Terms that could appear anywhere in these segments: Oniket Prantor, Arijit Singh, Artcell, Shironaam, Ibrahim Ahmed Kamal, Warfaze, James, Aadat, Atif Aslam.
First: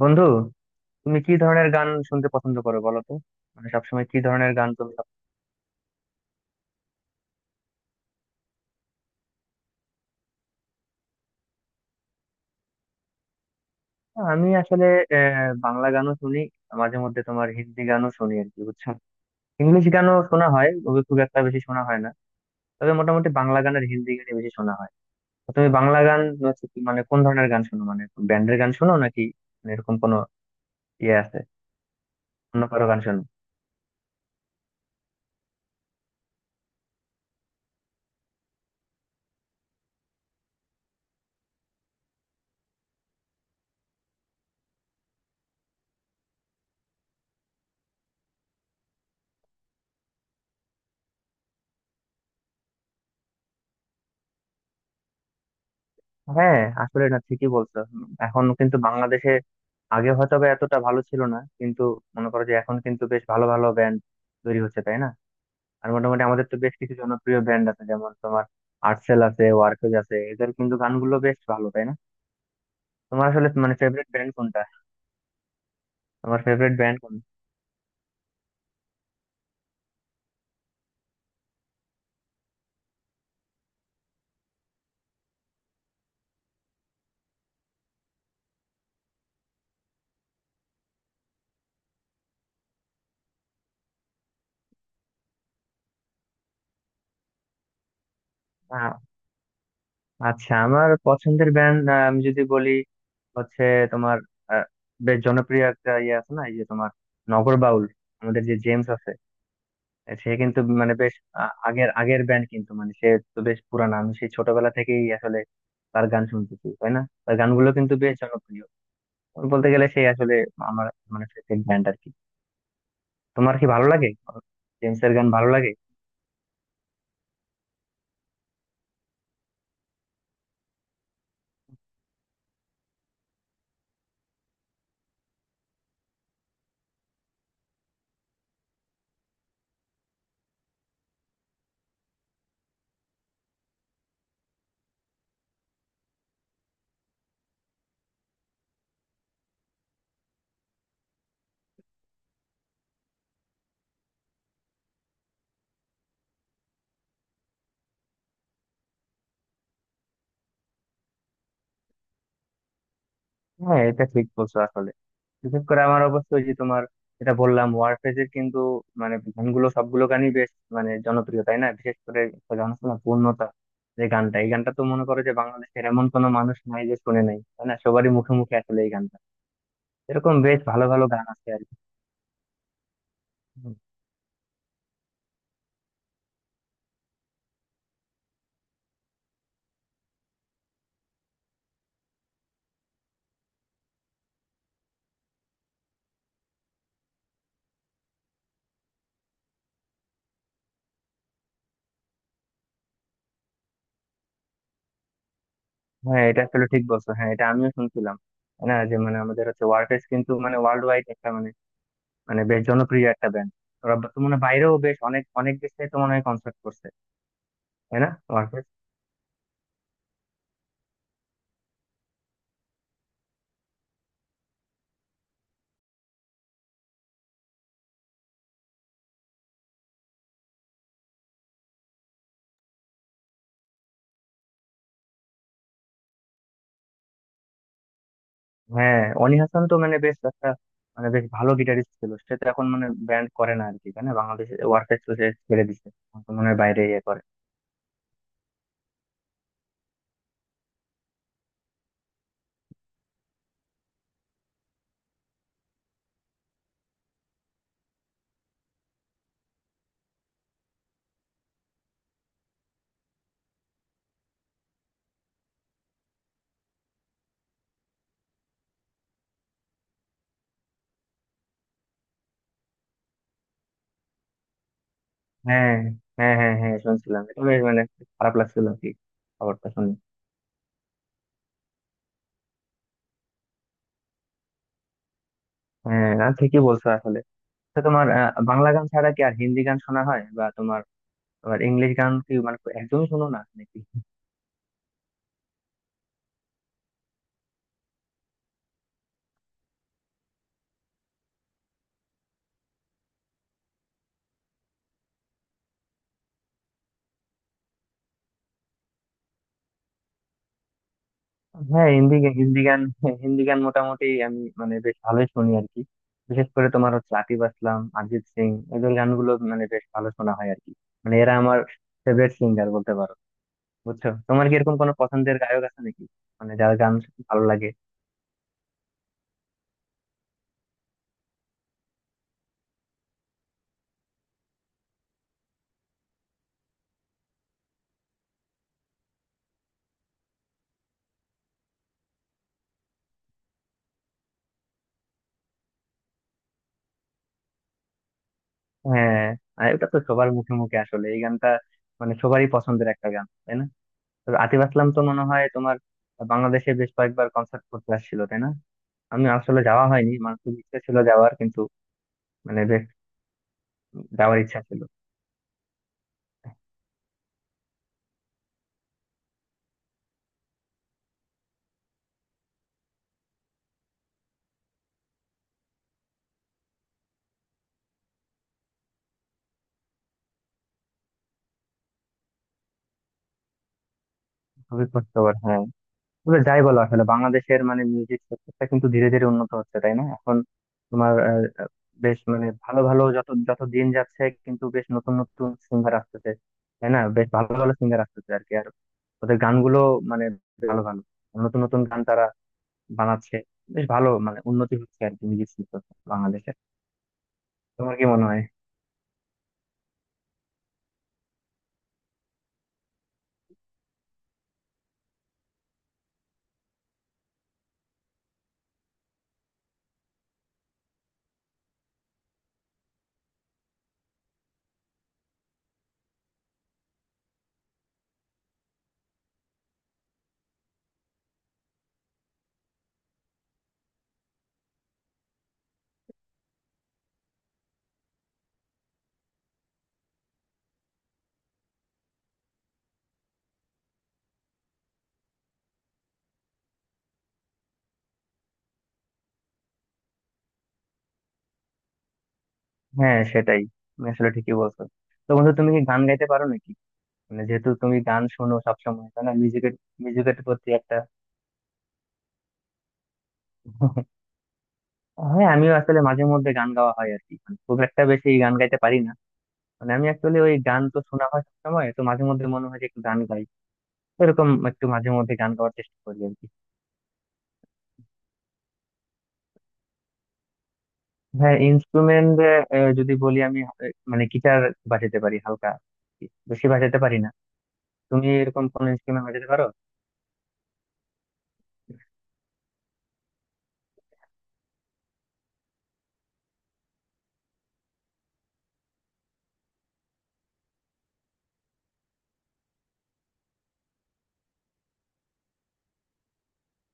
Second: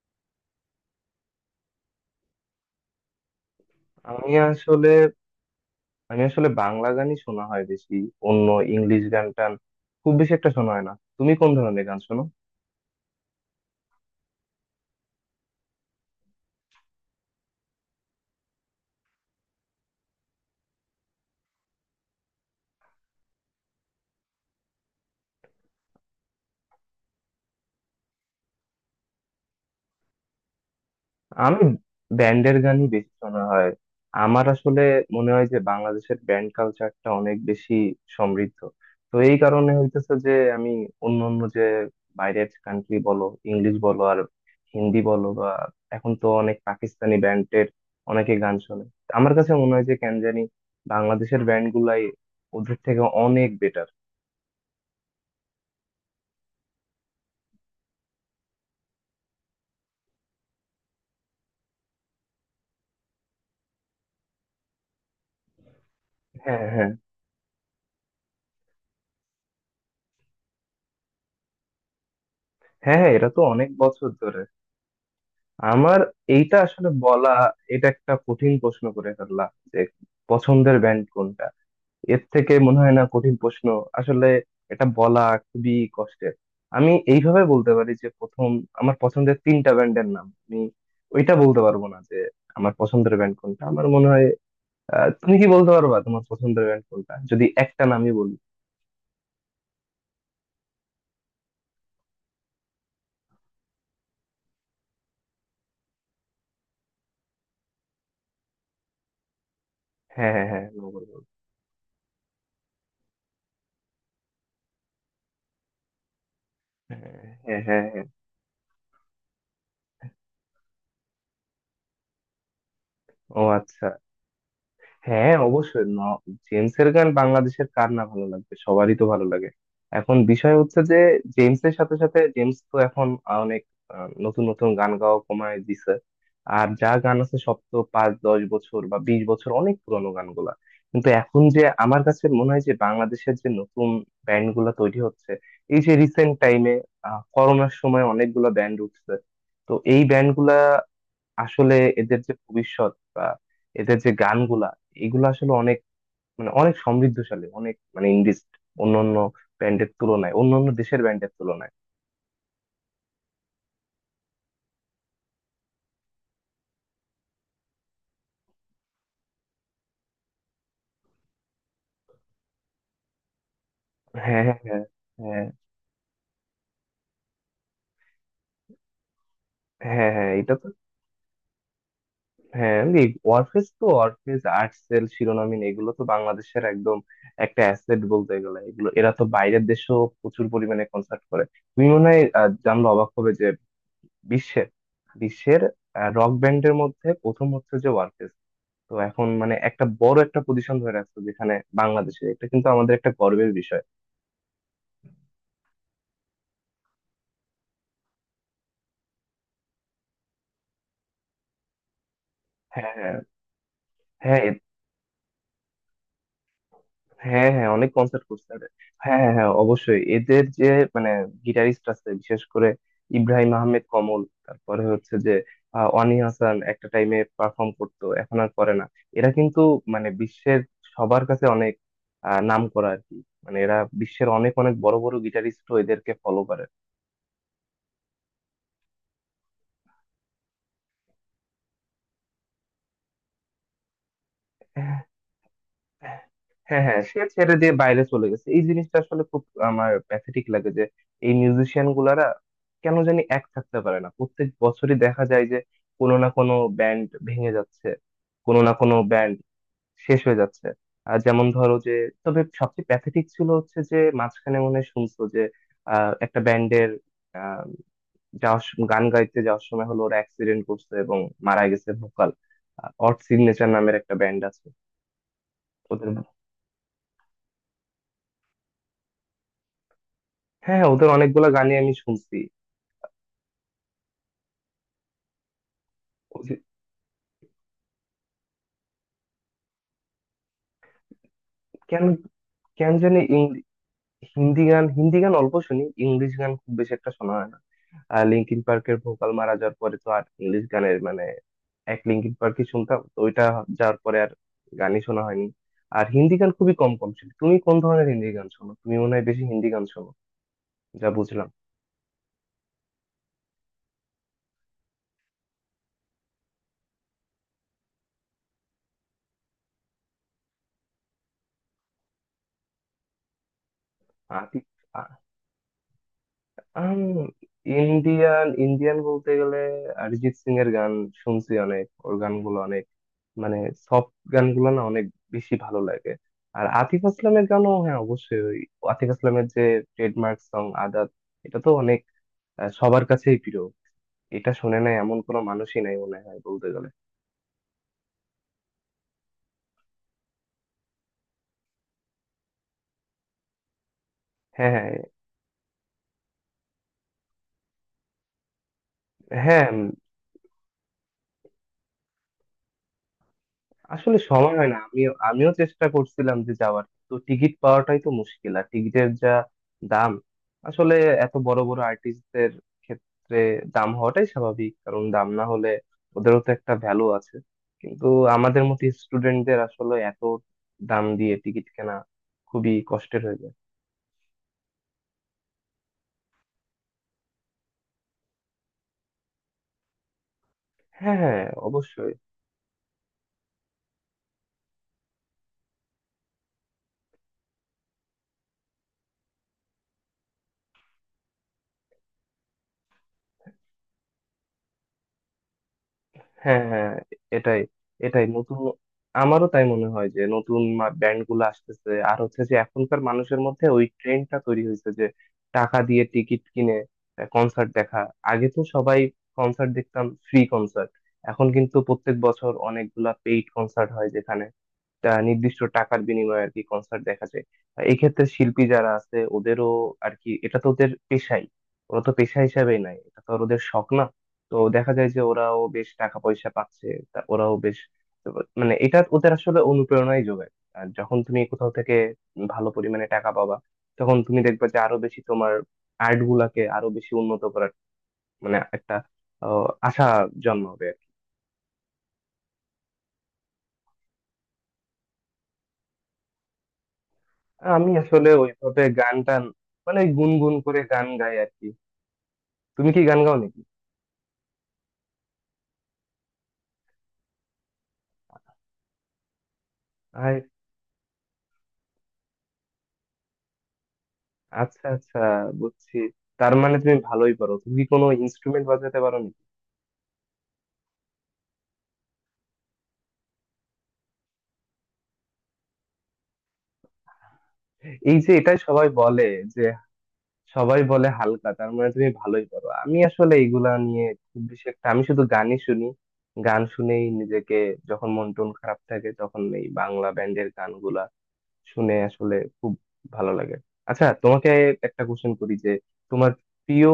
বন্ধু, তুমি কি ধরনের গান শুনতে পছন্দ করো বলো তো। মানে সবসময় কি আমি ধরনের গান আসলে তুমি সব- আমি আসলে বাংলা গানই শোনা হয় বেশি। অন্য ইংলিশ গান টান খুব বেশি একটা শোনা হয় না। তুমি কোন ধরনের গান শোনো? আমি আসলে বাংলা গানও শুনি। মাঝে মধ্যে তোমার হিন্দি গানও শুনি আর কি, বুঝছো? ইংলিশ গানও শোনা হয়, ওগুলো খুব একটা বেশি শোনা হয় না। তবে মোটামুটি বাংলা গান আর হিন্দি গানই বেশি শোনা হয়। তো তুমি বাংলা গান হচ্ছে মানে কোন ধরনের গান শোনো? মানে ব্যান্ডের গান শোনো নাকি, মানে এরকম কোনো ইয়ে আছে? আমি ব্যান্ডের অন্য কারো গানই গান বেশি শোনো? শোনা হয়। আমার আসলে মনে হয় যে বাংলাদেশের ব্যান্ড কালচারটা অনেক বেশি সমৃদ্ধ। তো এই কারণে হইতেছে যে আমি অন্য অন্য যে বাইরের কান্ট্রি বলো, ইংলিশ বলো আর হিন্দি বলো, বা এখন তো অনেক পাকিস্তানি ব্যান্ডের অনেকে গান শোনে। আমার কাছে মনে হয় যে কেন জানি বাংলাদেশের ব্যান্ড গুলাই ওদের থেকে অনেক বেটার। হ্যাঁ, আসলে না, ঠিকই বলছো। এখন কিন্তু বাংলাদেশে, আগে হয়তো বা এতটা ভালো ছিল না, কিন্তু মনে করো যে এখন কিন্তু বেশ ভালো ভালো ব্যান্ড তৈরি হচ্ছে, তাই না? আর মোটামুটি আমাদের তো হ্যাঁ বেশ হ্যাঁ কিছু জনপ্রিয় ব্যান্ড আছে, যেমন তোমার আর্টসেল আছে, ওয়ারফেজ আছে, এদের কিন্তু গানগুলো বেশ ভালো, তাই না? হ্যাঁ হ্যাঁ, তোমার এটা তো আসলে অনেক মানে বছর ফেভারিট ব্যান্ড ধরে। কোনটা? আমার তোমার এইটা ফেভারিট আসলে ব্যান্ড কোন? বলা, এটা একটা কঠিন প্রশ্ন করে ফেললাম যে পছন্দের ব্যান্ড কোনটা। এর থেকে মনে হয় না কঠিন প্রশ্ন আসলে, এটা বলা খুবই কষ্টের। আমি এইভাবে বলতে পারি যে প্রথম আমার পছন্দের তিনটা ব্যান্ডের নাম, আমি ওইটা বলতে পারবো না যে আমার পছন্দের ব্যান্ড কোনটা আমার মনে হয়। তুমি কি বলতে পারবা তোমার পছন্দের ব্যান্ড কোনটা যদি একটা নামই বলি? আ- আচ্ছা, আমার পছন্দের ব্যান্ড আমি যদি বলি হচ্ছে তোমার, আহ, বেশ জনপ্রিয় একটা ইয়ে আছে না, এই যে তোমার নগরবাউল, আমাদের যে জেমস আছে, সে হ্যাঁ হ্যাঁ কিন্তু হ্যাঁ, no মানে বেশ বলবো। আগের আগের ব্যান্ড কিন্তু, মানে সে তো বেশ পুরানা। আমি সেই ছোটবেলা থেকেই আসলে তার গান শুনতেছি, তাই হ্যাঁ না? তার হ্যাঁ গানগুলো হ্যাঁ কিন্তু হ্যাঁ। বেশ জনপ্রিয়, বলতে গেলে সে আসলে আমার মানে ফেভারিট ব্যান্ড আর কি। ও তোমার কি আচ্ছা। ভালো লাগে? জেমস এর গান হ্যাঁ ভালো লাগে? অবশ্যই, জেমসের গান বাংলাদেশের কার না ভালো লাগবে, সবারই তো ভালো লাগে। এখন বিষয় হচ্ছে যে জেমসের সাথে সাথে জেমস তো এখন অনেক নতুন নতুন গান গাওয়া কমায় দিছে। আর যা গান আছে সব তো 5-10 বছর বা 20 বছর, অনেক পুরোনো গানগুলা। কিন্তু এখন যে আমার কাছে মনে হয় যে বাংলাদেশের যে নতুন ব্যান্ড গুলা তৈরি হচ্ছে এই যে রিসেন্ট টাইমে, করোনার সময় অনেকগুলো ব্যান্ড উঠছে। তো এই ব্যান্ড গুলা আসলে, এদের যে ভবিষ্যৎ বা এদের যে গানগুলা এগুলো আসলে অনেক, মানে অনেক সমৃদ্ধশালী, অনেক মানে ইন্ডিজ অন্যান্য ব্যান্ডের তুলনায়, অন্যান্য দেশের ব্যান্ডের তুলনায়। হ্যাঁ, এটা ঠিক বলছো আসলে। বিশেষ করে আমার অবশ্যই, যে তোমার এটা বললাম, ওয়ারফেজ এর কিন্তু মানে গানগুলো সবগুলো গানই বেশ মানে জনপ্রিয়, তাই না? বিশেষ করে একটা গান আছে না, পূর্ণতা, যে গানটা, হ্যাঁ এই গানটা তো হ্যাঁ মনে করো যে হ্যাঁ বাংলাদেশের এমন কোনো মানুষ নাই যে শুনে নাই, তাই না? সবারই মুখে মুখে আসলে এই গান। হ্যাঁ হ্যাঁ, এরকম এটা বেশ তো। ভালো ভালো গান আছে আর কি। হ্যাঁ, এই ওয়ারফেজ হুম। তো, ওয়ারফেজ আর্টসেল শিরোনামহীন এগুলো তো বাংলাদেশের একদম একটা অ্যাসেট বলতে গেলে। এগুলো এরা তো বাইরের দেশেও প্রচুর পরিমাণে কনসার্ট করে। তুমি মনে হয় জানলে অবাক হবে যে বিশ্বের বিশ্বের রক ব্যান্ডের মধ্যে প্রথম হচ্ছে যে ওয়ারফেজ। তো এখন মানে একটা বড় একটা পজিশন ধরে রাখছো যেখানে বাংলাদেশের, এটা কিন্তু আমাদের একটা গর্বের বিষয়। হ্যাঁ, এটা আসলে ঠিক বলছো। হ্যাঁ, এটা আমিও শুনছিলাম না, যে মানে আমাদের হচ্ছে ওয়ারফেজ কিন্তু মানে ওয়ার্ল্ড ওয়াইড একটা মানে, মানে বেশ জনপ্রিয় হ্যাঁ একটা ব্যান্ড। তো মানে হ্যাঁ হ্যাঁ বাইরেও বেশ অনেক অনেক দেশে তো মনে হয় কনসার্ট করছে, হ্যাঁ হ্যাঁ, অনেক তাই না কনসার্ট করছে ওয়ারফেজ? এরা। হ্যাঁ হ্যাঁ হ্যাঁ, অবশ্যই এদের যে মানে গিটারিস্ট আছে বিশেষ করে ইব্রাহিম আহমেদ কমল। তারপরে হচ্ছে যে অনি হাসান একটা টাইমে পারফর্ম করতো, এখন আর করে না। এরা কিন্তু মানে বিশ্বের সবার কাছে অনেক নাম করা আর কি। মানে এরা বিশ্বের অনেক অনেক বড় বড় গিটারিস্ট, এদেরকে ফলো করে। হ্যাঁ, অনি হাসান তো মানে বেশ একটা মানে বেশ ভালো গিটারিস্ট ছিল। সে তো এখন মানে ব্যান্ড করে না আর কি, তাই না? বাংলাদেশে ওয়ারফেজ তো সে ছেড়ে দিছে, এখন তো মনে হয় বাইরে হ্যাঁ হ্যাঁ, ইয়ে সে করে। ছেড়ে দিয়ে বাইরে চলে গেছে, এই জিনিসটা আসলে খুব আমার প্যাথেটিক লাগে যে এই মিউজিশিয়ান গুলারা কেন জানি এক থাকতে পারে না, প্রত্যেক বছরই দেখা যায় যে কোনো না কোনো ব্যান্ড ভেঙে যাচ্ছে, কোনো না কোনো ব্যান্ড শেষ হয়ে যাচ্ছে। আর যেমন ধরো যে, তবে সবচেয়ে প্যাথেটিক ছিল হচ্ছে যে মাঝখানে মনে হয় শুনছো যে একটা ব্যান্ডের আহ গান গাইতে যাওয়ার সময় হলো ওরা অ্যাক্সিডেন্ট করছে এবং মারা গেছে ভোকাল। অড সিগনেচার নামের একটা ব্যান্ড আছে, হ্যাঁ ওদের। হ্যাঁ হ্যাঁ হ্যাঁ, শুনছিলাম এটা। বেশ মানে খারাপ লাগছিল আর কি খবরটা শুনে। হ্যাঁ হ্যাঁ, ওদের অনেকগুলো গানই আমি শুনছি। হ্যাঁ, না, ওই যে, ঠিকই বলছো আসলে। তো তোমার বাংলা গান ছাড়া কি আর হিন্দি গান শোনা হয় বা তোমার আবার ইংলিশ কেন গান কি মানে কেন একদমই জানি শোনো না নাকি? হিন্দি গান হিন্দি গান অল্প শুনি, ইংলিশ গান খুব বেশি একটা শোনা হয় না। আর লিঙ্কিন পার্কের ভোকাল মারা যাওয়ার পরে তো আর ইংলিশ গানের মানে, এক লিঙ্কিন পার্কই শুনতাম তো, ওইটা যাওয়ার পরে আর গানই শোনা হয়নি। আর হিন্দি গান খুবই কম কম শুনি। তুমি কোন ধরনের হিন্দি গান শোনো? তুমি মনে হয় বেশি হিন্দি গান শোনো, যা বুঝলাম। হ্যাঁ, হিন্দি গান, হিন্দি গান মোটামুটি আমি মানে বেশ ভালোই শুনি আর কি। বিশেষ করে তোমার হচ্ছে আতিফ আসলাম, অরিজিৎ সিং, এদের গানগুলো মানে বেশ ভালো শোনা হয় আর কি। মানে এরা আমার ফেভারিট সিঙ্গার বলতে পারো, বুঝছো? তোমার কি আতিফ এরকম কোনো পছন্দের গায়ক আছে নাকি, মানে যার গান আম ভালো লাগে? ইন্ডিয়ান ইন্ডিয়ান বলতে গেলে অরিজিৎ সিং এর গান শুনছি অনেক। ওর গানগুলো অনেক মানে সফট গানগুলো না, অনেক বেশি ভালো লাগে। আর আতিফ আসলামের গানও, হ্যাঁ অবশ্যই, ওই আতিফ আসলামের যে ট্রেডমার্ক সং আদাত, এটা তো অনেক সবার কাছেই প্রিয়। এটা শুনে নাই এমন কোনো মানুষই নাই মনে হয় বলতে গেলে। হ্যাঁ, আর এটা তো সবার মুখে মুখে আসলে এই গানটা, মানে সবারই পছন্দের একটা গান, তাই না? তবে আতিফ হ্যাঁ আসলাম হ্যাঁ তো মনে হয় তোমার বাংলাদেশে বেশ কয়েকবার কনসার্ট করতে আসছিল, তাই না? আমি আসলে হ্যাঁ। যাওয়া হয়নি, মানে খুব ইচ্ছা ছিল যাওয়ার, কিন্তু মানে বেশ আসলে যাওয়ার সময় ইচ্ছা হয় না, ছিল। আমিও আমিও চেষ্টা করছিলাম যে যাওয়ার, তো টিকিট পাওয়াটাই তো মুশকিল, আর টিকিটের যা দাম। আসলে এত বড় বড় আর্টিস্টদের ক্ষেত্রে দাম হওয়াটাই স্বাভাবিক, কারণ দাম না হলে ওদেরও তো একটা ভ্যালু আছে। কিন্তু আমাদের মতো স্টুডেন্টদের আসলে এত দাম দিয়ে টিকিট কেনা খুবই কষ্টের হয়ে যায়। খুবই কষ্টকর, হ্যাঁ। তবে যাই বলো, আসলে বাংলাদেশের মানে মিউজিক সেক্টরটা কিন্তু ধীরে ধীরে উন্নত হচ্ছে, তাই না এখন? তোমার হ্যাঁ আহ, হ্যাঁ, আহ, অবশ্যই। বেশ মানে ভালো ভালো, যত যত দিন যাচ্ছে কিন্তু বেশ নতুন নতুন সিঙ্গার আসতেছে, তাই না? বেশ ভালো ভালো সিঙ্গার আসতেছে আর কি। আর ওদের গানগুলো মানে ভালো ভালো নতুন নতুন গান তারা বানাচ্ছে। বেশ ভালো মানে উন্নতি হচ্ছে আর কি মিউজিক শিল্প বাংলাদেশে। হ্যাঁ হ্যাঁ, এটাই তোমার কি মনে এটাই হয়? নতুন, আমারও তাই মনে হয় যে নতুন ব্যান্ড গুলো আসতেছে আর হচ্ছে যে এখনকার মানুষের মধ্যে ওই ট্রেন্ডটা তৈরি হয়েছে যে টাকা দিয়ে টিকিট কিনে কনসার্ট দেখা। আগে তো সবাই কনসার্ট দেখতাম ফ্রি কনসার্ট, এখন কিন্তু প্রত্যেক বছর অনেকগুলা পেইড কনসার্ট হয় যেখানে নির্দিষ্ট টাকার বিনিময়ে আর কি কনসার্ট দেখা যায়। এই ক্ষেত্রে শিল্পী যারা আছে ওদেরও আর কি, এটা তো ওদের পেশাই, ওরা তো পেশা হিসাবেই নাই, এটা তো আর ওদের শখ না। তো দেখা যায় যে ওরাও বেশ টাকা পয়সা পাচ্ছে, তা ওরাও বেশ মানে, এটা ওদের আসলে অনুপ্রেরণাই যোগায়। আর যখন তুমি কোথাও থেকে ভালো পরিমাণে টাকা পাবা, তখন তুমি দেখবে যে আরো বেশি তোমার আর্ট গুলাকে আরো বেশি উন্নত করার মানে একটা আশা জন্মাবে। হ্যাঁ, সেটাই, তুমি আসলে ঠিকই বলছো। তো বন্ধু, তুমি কি গান গাইতে পারো নাকি? মানে যেহেতু আমি তুমি গান আসলে শোনো ওইভাবে সবসময়, গান তাই না, টান, মিউজিকের, মানে মিউজিকের গুনগুন প্রতি করে একটা গান গাই আর কি। তুমি কি গান গাও নাকি? হ্যাঁ, আমিও আসলে মাঝে মধ্যে গান গাওয়া হয় আর কি। মানে খুব একটা বেশি গান গাইতে পারি না। মানে আমি আয় অ্যাকচুয়ালি ওই গান তো শোনা হয় সবসময় তো মাঝে মধ্যে মনে হয় যে একটু গান গাই, এরকম আচ্ছা একটু মাঝে আচ্ছা, মধ্যে গান গাওয়ার বুঝছি, চেষ্টা করি আর কি। তার মানে তুমি ভালোই পারো। তুমি কি কোনো ইনস্ট্রুমেন্ট বাজাতে পারো নাকি? হ্যাঁ, ইনস্ট্রুমেন্ট যদি বলি, আমি মানে গিটার বাজাতে পারি হালকা, বেশি বাজাতে পারি না। এই তুমি যে এটাই এরকম কোন সবাই বলে ইনস্ট্রুমেন্ট বাজাতে যে, পারো? সবাই বলে হালকা তার মানে তুমি ভালোই পারো। আমি আসলে এইগুলা নিয়ে খুব বেশি একটা, আমি শুধু গানই শুনি। গান শুনেই নিজেকে, যখন মন টন খারাপ থাকে তখন এই বাংলা ব্যান্ডের গানগুলা শুনে আসলে খুব ভালো লাগে। আচ্ছা, তোমাকে একটা কোশ্চেন করি যে, তোমার প্রিয়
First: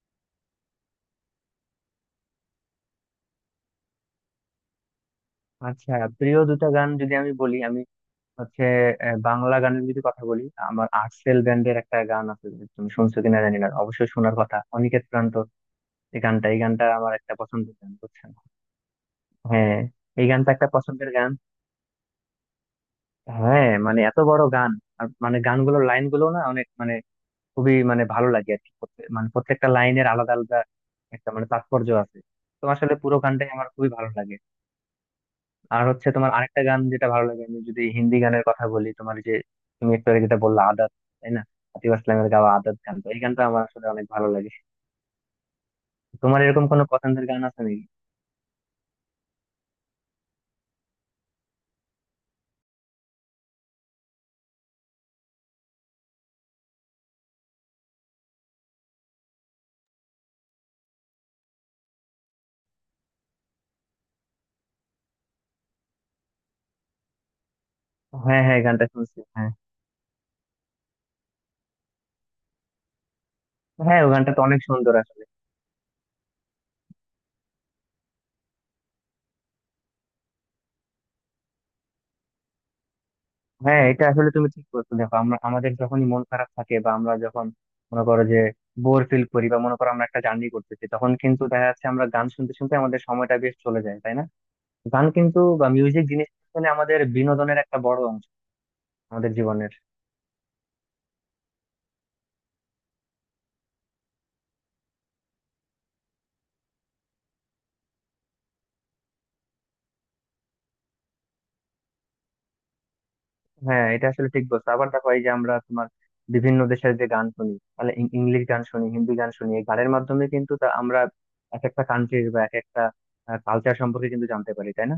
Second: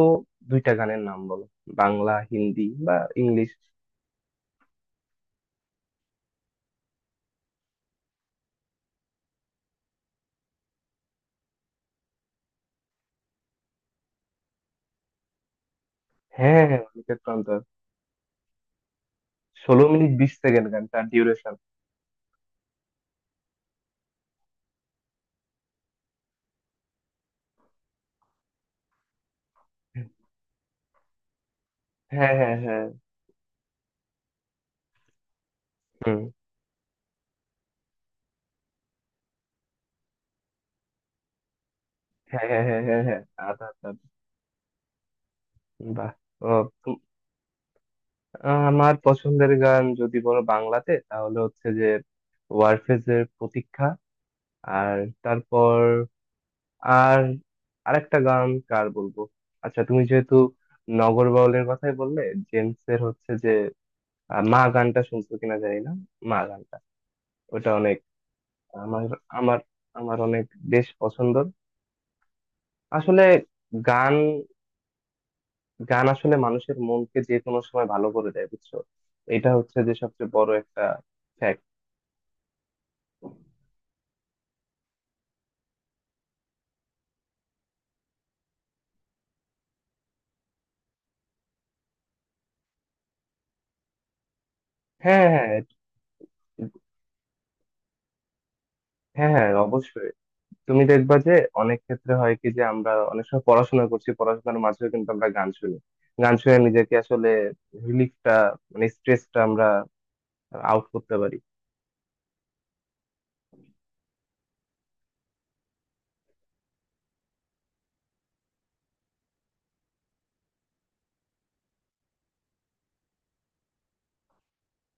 দুইটা গানের নাম বলো, বাংলা হিন্দি বা ইংলিশ। আচ্ছা, প্রিয় দুটো গান যদি আমি বলি, আমি হচ্ছে বাংলা গানের যদি কথা বলি, আমার আর্টসেল ব্যান্ডের একটা গান আছে, যদি তুমি শুনছো কিনা জানি না, অবশ্যই শোনার কথা, অনিকেত প্রান্তর। এই গানটা, এই হ্যাঁ হ্যাঁ, গানটা আমার অনিকেত একটা প্রান্তর, পছন্দের গান, বুঝছেন? হ্যাঁ, ষোলো মিনিট এই বিশ গানটা সেকেন্ড একটা গানটার পছন্দের গান। ডিউরেশন। হ্যাঁ, মানে এত বড় গান, আর মানে গানগুলোর লাইনগুলো না অনেক মানে খুবই মানে ভালো লাগে আর কি। মানে প্রত্যেকটা লাইনের আলাদা আলাদা একটা মানে তাৎপর্য আছে। হ্যাঁ হ্যাঁ তো হ্যাঁ। আসলে পুরো গানটাই আমার খুবই ভালো লাগে। আর হচ্ছে হুম। তোমার আরেকটা গান যেটা ভালো লাগে, আমি যদি হিন্দি গানের কথা বলি, তোমার যে তুমি একটু আগে যেটা বললা, আদাত, তাই না? আতিফ আসলামের হ্যাঁ গাওয়া হ্যাঁ আদাত হ্যাঁ গান, হ্যাঁ তো এই হ্যাঁ, গানটা আমার আধা আসলে আধা, অনেক ভালো লাগে। বাহ। তোমার ও, এরকম কোনো তুম- পছন্দের গান আছে নাকি? আমার পছন্দের গান যদি বলো বাংলাতে, তাহলে হচ্ছে যে ওয়ারফেজের প্রতীক্ষা, আর তারপর আর আরেকটা গান কার বলবো? আচ্ছা, তুমি যেহেতু নগর বাউলের কথাই বললে, জেমস এর হচ্ছে যে মা গানটা শুনছো কিনা জানি না, মা গানটা ওটা অনেক, হ্যাঁ হ্যাঁ, এই গানটা আমার শুনছি, হ্যাঁ। আমার আমার অনেক বেশ পছন্দ আসলে হ্যাঁ, ওই গান। গানটা তো অনেক সুন্দর আসলে। গান আসলে মানুষের মনকে যে কোনো সময় ভালো করে দেয়, বুঝছো? এটা হচ্ছে যে সবচেয়ে বড় একটা ফ্যাক্ট। হ্যাঁ, এটা আসলে তুমি ঠিক বলছো। দেখো, আমরা আমাদের যখনই মন খারাপ থাকে, বা আমরা যখন মনে করো যে বোর ফিল করি, বা মনে করো আমরা একটা জার্নি করতেছি, তখন কিন্তু দেখা যাচ্ছে আমরা গান শুনতে শুনতে আমাদের সময়টা বেশ চলে যায়, তাই না? গান হ্যাঁ কিন্তু হ্যাঁ বা মিউজিক জিনিস আসলে আমাদের বিনোদনের একটা বড় অংশ হ্যাঁ আমাদের হ্যাঁ জীবনের। অবশ্যই। তুমি দেখবা যে অনেক ক্ষেত্রে হয় কি, যে আমরা অনেক সময় পড়াশোনা করছি, পড়াশোনার মাঝেও কিন্তু আমরা গান শুনি। গান শুনে নিজেকে আসলে রিলিফটা, মানে স্ট্রেসটা আমরা আউট করতে পারি। হ্যাঁ, এটা আসলে ঠিক বলছো। আবার দেখো, এই যে আমরা তোমার বিভিন্ন দেশের যে গান শুনি, তাহলে ইংলিশ গান শুনি, হিন্দি গান শুনি, এই গানের মাধ্যমে কিন্তু তা আমরা এক একটা কান্ট্রির বা এক একটা কালচার সম্পর্কে কিন্তু জানতে পারি, তাই না?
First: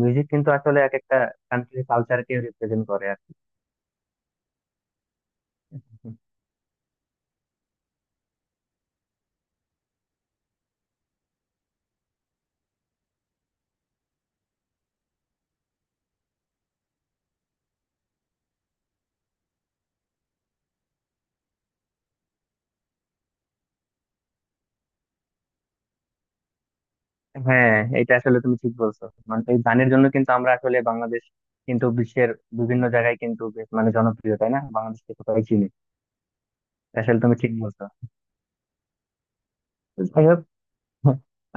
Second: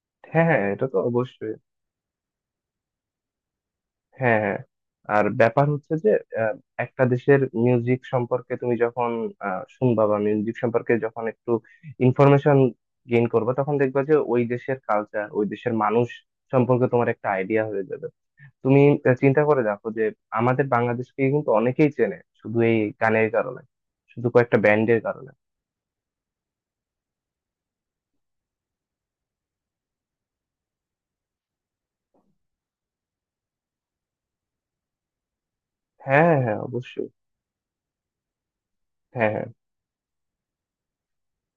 মিউজিক হ্যাঁ কিন্তু হ্যাঁ, আসলে এটা এক তো একটা অবশ্যই। কান্ট্রির কালচারকে রিপ্রেজেন্ট করে আর কি। হ্যাঁ হ্যাঁ, আর ব্যাপার হচ্ছে যে আহ, একটা দেশের মিউজিক সম্পর্কে তুমি যখন শুনবা বা মিউজিক সম্পর্কে যখন একটু ইনফরমেশন গেইন করবে, তখন দেখবা যে ওই দেশের কালচার, ওই দেশের মানুষ সম্পর্কে তোমার একটা আইডিয়া হয়ে যাবে। তুমি চিন্তা করে দেখো যে আমাদের বাংলাদেশকে কিন্তু অনেকেই চেনে শুধু এই গানের কারণে, শুধু কয়েকটা ব্যান্ডের কারণে। হ্যাঁ, এটা আসলে তুমি ঠিক বলছো। মানে এই গানের জন্য কিন্তু আমরা আসলে বাংলাদেশ কিন্তু বিশ্বের বিভিন্ন জায়গায় কিন্তু বেশ মানে জনপ্রিয়, তাই না? বাংলাদেশকে সবাই চিনি। হ্যাঁ হ্যাঁ হ্যাঁ, এটা অবশ্যই। আসলে তুমি ঠিক বলছো। হ্যাঁ হ্যাঁ যাই হোক,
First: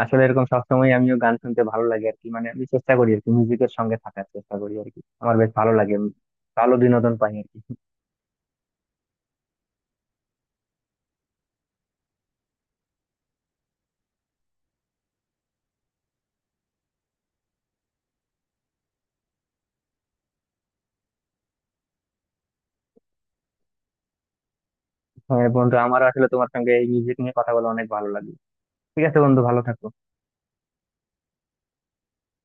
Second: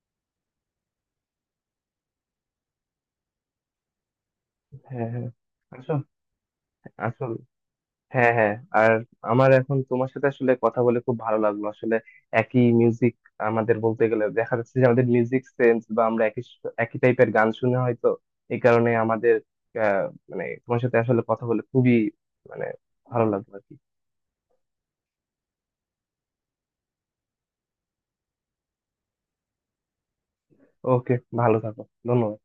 আসলে এরকম সবসময় আমিও গান শুনতে ভালো লাগে আর কি। মানে আমি চেষ্টা করি আর কি মিউজিকের সঙ্গে থাকার চেষ্টা করি আর কি, হ্যাঁ হ্যাঁ আমার বেশ ভালো লাগে, ভালো বিনোদন পাই আসলে। আর কি। হ্যাঁ হ্যাঁ, আর আমার এখন তোমার সাথে আসলে কথা বলে খুব ভালো লাগলো আসলে। একই মিউজিক, আমাদের বলতে গেলে দেখা যাচ্ছে যে আমাদের মিউজিক সেন্স, বা আমরা একই একই টাইপের গান শুনে হয়তো, এই কারণে আমাদের আহ মানে তোমার সাথে আসলে কথা বলে খুবই মানে ভালো লাগলো আর কি। হ্যাঁ বন্ধু, আমারও আসলে তোমার সঙ্গে এই মিউজিক নিয়ে কথা বলে অনেক ভালো লাগে। ঠিক আছে বন্ধু, ভালো থাকো। ওকে, ভালো থাকো, ধন্যবাদ।